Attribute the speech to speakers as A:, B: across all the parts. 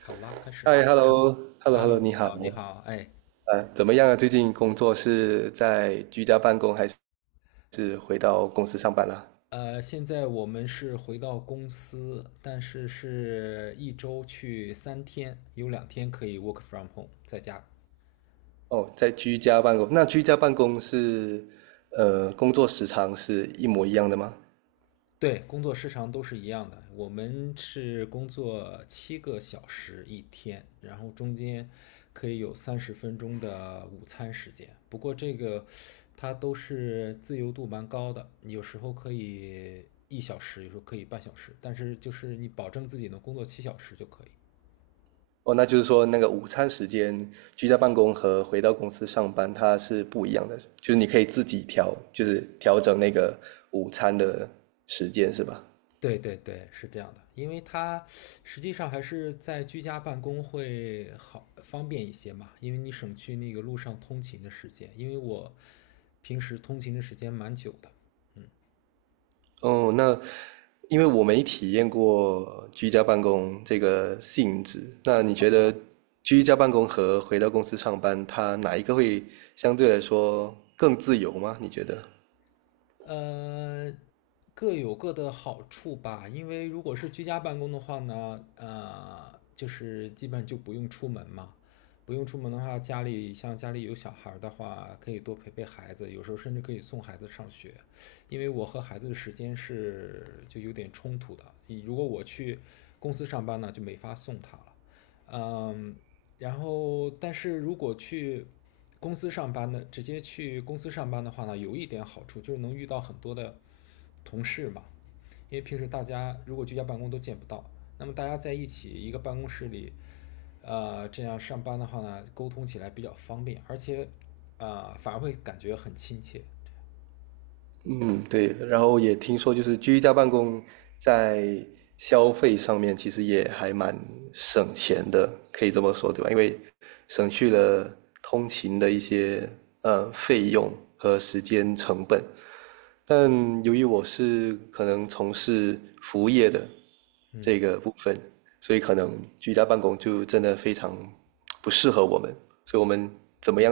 A: 好了，开始吧。
B: 嗨，hello，hello，hello，
A: Hello，
B: 你
A: 你
B: 好。
A: 好，你好，哎，
B: 啊，怎么样啊？最近工作是在居家办公还是回到公司上班啦？
A: 现在我们是回到公司，但是是一周去3天，有2天可以 work from home，在家。
B: 哦，在居家办公。那居家办公是，工作时长是一模一样的吗？
A: 对，工作时长都是一样的。我们是工作7个小时一天，然后中间可以有30分钟的午餐时间。不过这个它都是自由度蛮高的，有时候可以1小时，有时候可以半小时，但是就是你保证自己能工作7小时就可以。
B: 哦，那就是说那个午餐时间，居家办公和回到公司上班它是不一样的，就是你可以自己调，就是调整那个午餐的时间，是吧？
A: 对对对，是这样的，因为它实际上还是在居家办公会好方便一些嘛，因为你省去那个路上通勤的时间，因为我平时通勤的时间蛮久的。
B: 哦，那因为我没体验过居家办公这个性质，那你觉得居家办公和回到公司上班，它哪一个会相对来说更自由吗？你觉得？
A: 呃，各有各的好处吧，因为如果是居家办公的话呢，就是基本就不用出门嘛，不用出门的话，家里像家里有小孩儿的话，可以多陪陪孩子，有时候甚至可以送孩子上学，因为我和孩子的时间是就有点冲突的，如果我去公司上班呢，就没法送他了。嗯，然后但是如果去公司上班呢，直接去公司上班的话呢，有一点好处就是能遇到很多的同事嘛，因为平时大家如果居家办公都见不到，那么大家在一起一个办公室里，这样上班的话呢，沟通起来比较方便，而且啊，反而会感觉很亲切。
B: 嗯，对。然后也听说，就是居家办公在消费上面其实也还蛮省钱的，可以这么说，对吧？因为省去了通勤的一些费用和时间成本。但由于我是可能从事服务业的这
A: 嗯，
B: 个部分，所以可能居家办公就真的非常不适合我们，所以我们怎么样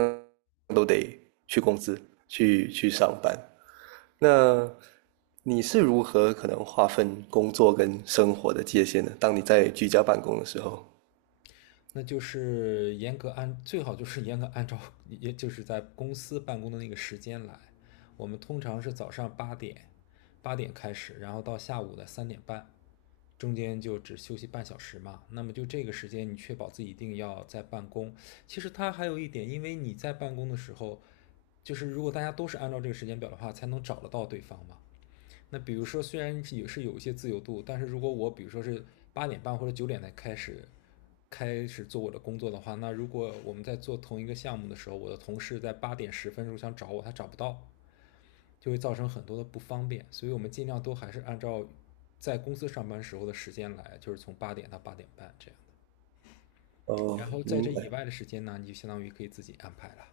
B: 都得去公司去上班。那你是如何可能划分工作跟生活的界限呢？当你在居家办公的时候，
A: 那就是严格按最好就是严格按照也就是在公司办公的那个时间来。我们通常是早上八点开始，然后到下午的三点半，中间就只休息半小时嘛。那么就这个时间，你确保自己一定要在办公。其实它还有一点，因为你在办公的时候，就是如果大家都是按照这个时间表的话，才能找得到对方嘛。那比如说，虽然也是有一些自由度，但是如果我比如说是八点半或者9点才开始做我的工作的话，那如果我们在做同一个项目的时候，我的同事在8点10分时候想找我，他找不到，就会造成很多的不方便。所以我们尽量都还是按照在公司上班时候的时间来，就是从八点到八点半这样的。
B: 哦，
A: 然后在
B: 明
A: 这以外
B: 白。
A: 的时间呢，你就相当于可以自己安排了。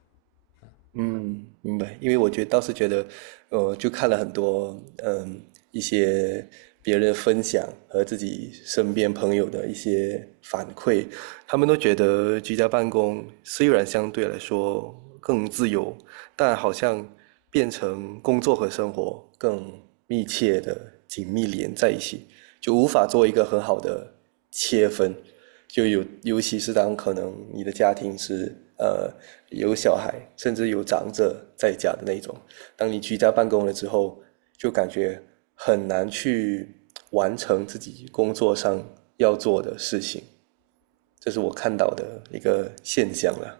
B: 嗯，明白。因为我觉得倒是觉得，就看了很多，嗯，一些别人的分享和自己身边朋友的一些反馈，他们都觉得居家办公虽然相对来说更自由，但好像变成工作和生活更密切的紧密连在一起，就无法做一个很好的切分。就有，尤其是当可能你的家庭是有小孩，甚至有长者在家的那种，当你居家办公了之后，就感觉很难去完成自己工作上要做的事情，这是我看到的一个现象了。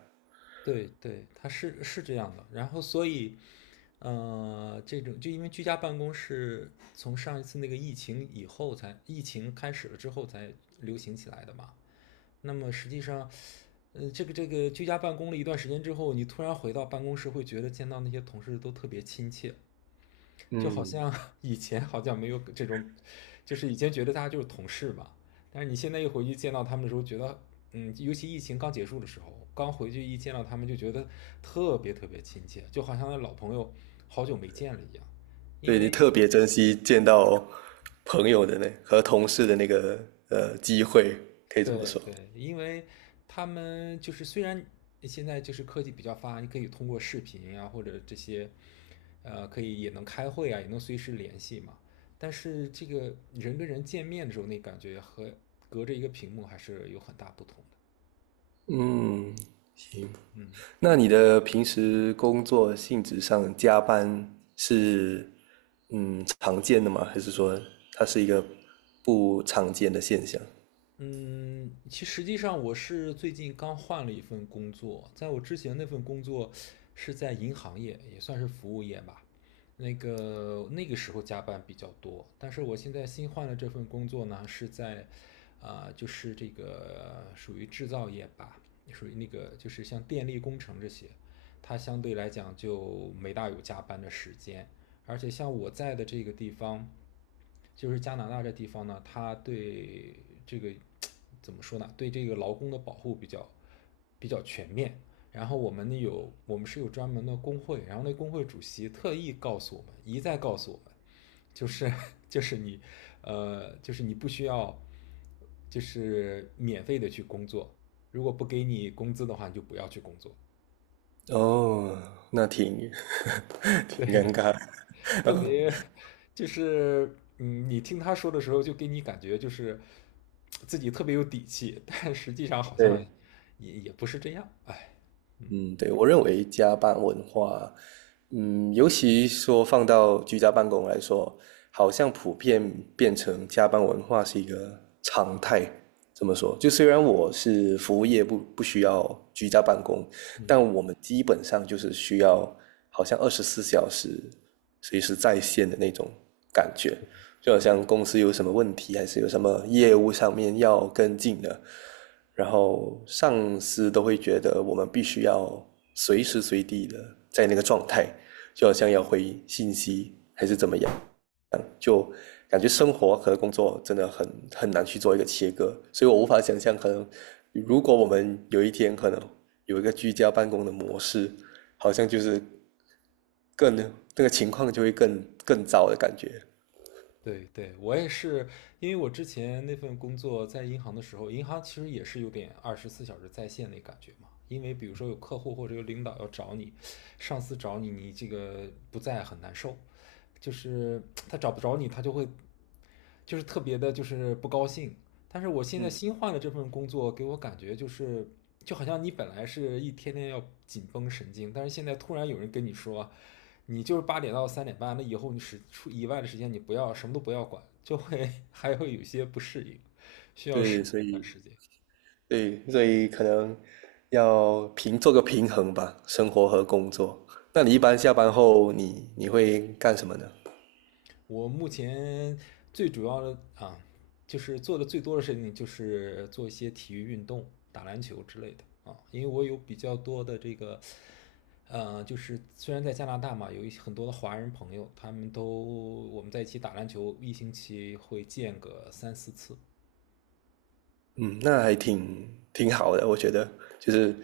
A: 对对，他是这样的。然后所以这种就因为居家办公是从上一次那个疫情以后才，疫情开始了之后才流行起来的嘛。那么实际上，这个居家办公了一段时间之后，你突然回到办公室，会觉得见到那些同事都特别亲切，就好
B: 嗯，
A: 像 以前好像没有这种，就是以前觉得大家就是同事嘛，但是你现在一回去见到他们的时候，觉得，嗯，尤其疫情刚结束的时候，刚回去一见到他们就觉得特别特别亲切，就好像那老朋友好久没见了一样。因
B: 对
A: 为。
B: 你特别珍惜见到朋友的那和同事的那个机会，可以这么
A: 对
B: 说。
A: 对，因为他们就是虽然现在就是科技比较发达，你可以通过视频啊或者这些，可以也能开会啊，也能随时联系嘛。但是这个人跟人见面的时候，那感觉和隔着一个屏幕还是有很大不同的。
B: 嗯，
A: 嗯。
B: 那你的平时工作性质上加班是常见的吗？还是说它是一个不常见的现象？
A: 嗯，其实实际上我是最近刚换了一份工作，在我之前那份工作是在银行业，也算是服务业吧。那个时候加班比较多，但是我现在新换了这份工作呢，是在，啊、就是这个属于制造业吧，属于那个就是像电力工程这些，它相对来讲就没大有加班的时间，而且像我在的这个地方，就是加拿大这地方呢，它对这个怎么说呢？对这个劳工的保护比较全面。然后我们是有专门的工会，然后那工会主席特意告诉我们，一再告诉我们，就是 就是你就是你不需要就是免费的去工作，如果不给你工资的话，你就不要去工作。
B: 哦，那挺 挺
A: 对。
B: 尴尬。
A: 特别 就是嗯，你听他说的时候，就给你感觉就是自己特别有底气，但实际上好像
B: 对，
A: 也不是这样，哎，嗯。
B: 嗯，对，我认为加班文化，嗯，尤其说放到居家办公来说，好像普遍变成加班文化是一个常态。怎么说，就虽然我是服务业不需要居家办公，
A: 嗯，
B: 但我们基本上就是需要好像二十四小时随时在线的那种感觉。就好像公司有什么问题，还是有什么业务上面要跟进的，然后上司都会觉得我们必须要随时随地的在那个状态，就好像要回信息还是怎么样，感觉生活和工作真的很难去做一个切割，所以我无法想象，可能如果我们有一天可能有一个居家办公的模式，好像就是更那个情况就会更糟的感觉。
A: 对对，我也是，因为我之前那份工作在银行的时候，银行其实也是有点24小时在线那感觉嘛。因为比如说有客户或者有领导要找你，上司找你，你这个不在很难受。就是他找不着你，他就会就是特别的，就是不高兴。但是我现在
B: 嗯，
A: 新换的这份工作，给我感觉就是就好像你本来是一天天要紧绷神经，但是现在突然有人跟你说，你就是八点到三点半，那以后你是出以外的时间你不要什么都不要管，就会 还会有些不适应，需要适
B: 对，
A: 应
B: 所
A: 一段
B: 以
A: 时间。
B: 可能要平做个平衡吧，生活和工作。那你一般下班后你会干什么呢？
A: 我目前最主要的啊，就是做的最多的事情就是做一些体育运动，打篮球之类的啊。因为我有比较多的这个，就是虽然在加拿大嘛，有一些很多的华人朋友，他们都我们在一起打篮球，一星期会见个三四次。
B: 嗯，那还挺好的，我觉得就是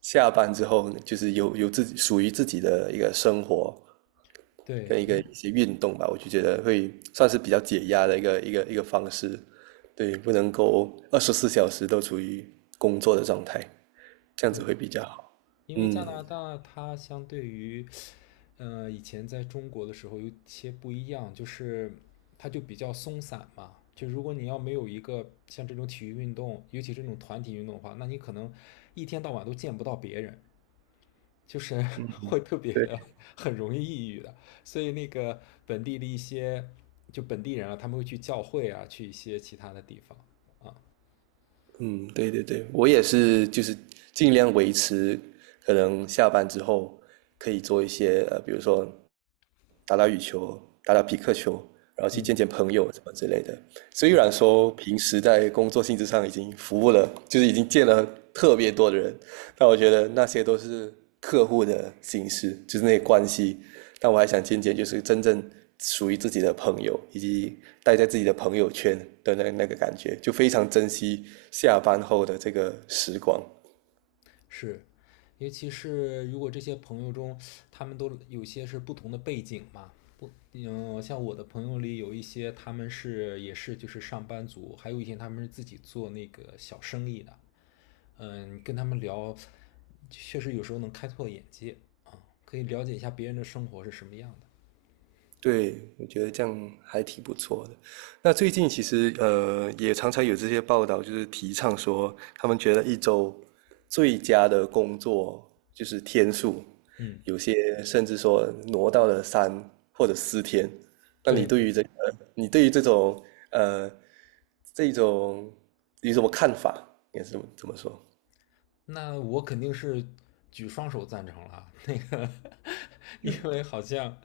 B: 下班之后就是有自己属于自己的一个生活跟
A: 对，
B: 一个
A: 一
B: 一些运动吧，我就觉得会算是比较解压的一个方式。对，不能够二十四小时都处于工作的状态，这样子
A: 对。
B: 会比较好。
A: 因为加
B: 嗯，
A: 拿大它相对于，以前在中国的时候有些不一样，就是它就比较松散嘛。就如果你要没有一个像这种体育运动，尤其这种团体运动的话，那你可能一天到晚都见不到别人，就是 会特别
B: 对，
A: 的很容易抑郁的。所以那个本地的一些就本地人啊，他们会去教会啊，去一些其他的地方啊。
B: 嗯，对对对，我也是，就是尽量维持，可能下班之后可以做一些比如说打打羽球，打打匹克球，然后去见
A: 嗯，
B: 见朋友什么之类的。虽
A: 对。
B: 然说平时在工作性质上已经服务了，就是已经见了特别多的人，但我觉得那些都是客户的形式，就是那些关系。但我还想见见，就是真正属于自己的朋友，以及待在自己的朋友圈的那个感觉，就非常珍惜下班后的这个时光。
A: 是，尤其是如果这些朋友中，他们都有些是不同的背景嘛，不，嗯，像我的朋友里有一些他们是也是就是上班族，还有一些他们是自己做那个小生意的，嗯，跟他们聊，确实有时候能开拓眼界啊，可以了解一下别人的生活是什么样的。
B: 对，我觉得这样还挺不错的。那最近其实也常常有这些报道，就是提倡说，他们觉得一周最佳的工作就是天数，
A: 嗯，
B: 有些甚至说挪到了3或者4天。那你
A: 对
B: 对
A: 对。
B: 于这个，你对于这种呃，这种有什么看法？应该是怎么这么说？
A: 那我肯定是举双手赞成了啊。那个，因为好像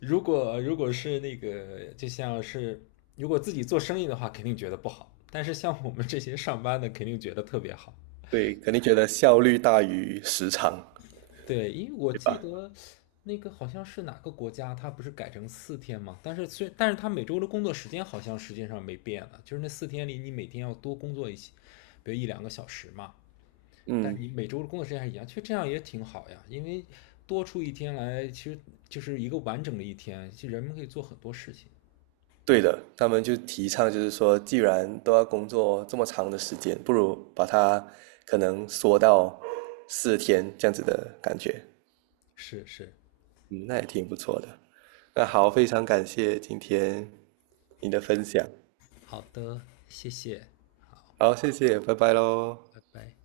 A: 如果是那个，就像是如果自己做生意的话，肯定觉得不好。但是像我们这些上班的，肯定觉得特别好。
B: 对，肯定觉得效率大于时长，
A: 对，因为我
B: 对
A: 记
B: 吧？
A: 得那个好像是哪个国家，它不是改成四天嘛？但是它每周的工作时间好像实际上没变了，就是那四天里你每天要多工作一些，比如一两个小时嘛。但
B: 嗯。
A: 你每周的工作时间还一样，其实这样也挺好呀，因为多出一天来，其实就是一个完整的一天，其实人们可以做很多事情。
B: 对的，他们就提倡就是说，既然都要工作这么长的时间，不如把它可能缩到四天这样子的感觉。
A: 是是
B: 嗯，那也挺不错的。那
A: 是的，
B: 好，非常感谢今天你的分享。
A: 好的，谢谢，
B: 好，谢谢，拜拜喽。
A: 拜拜。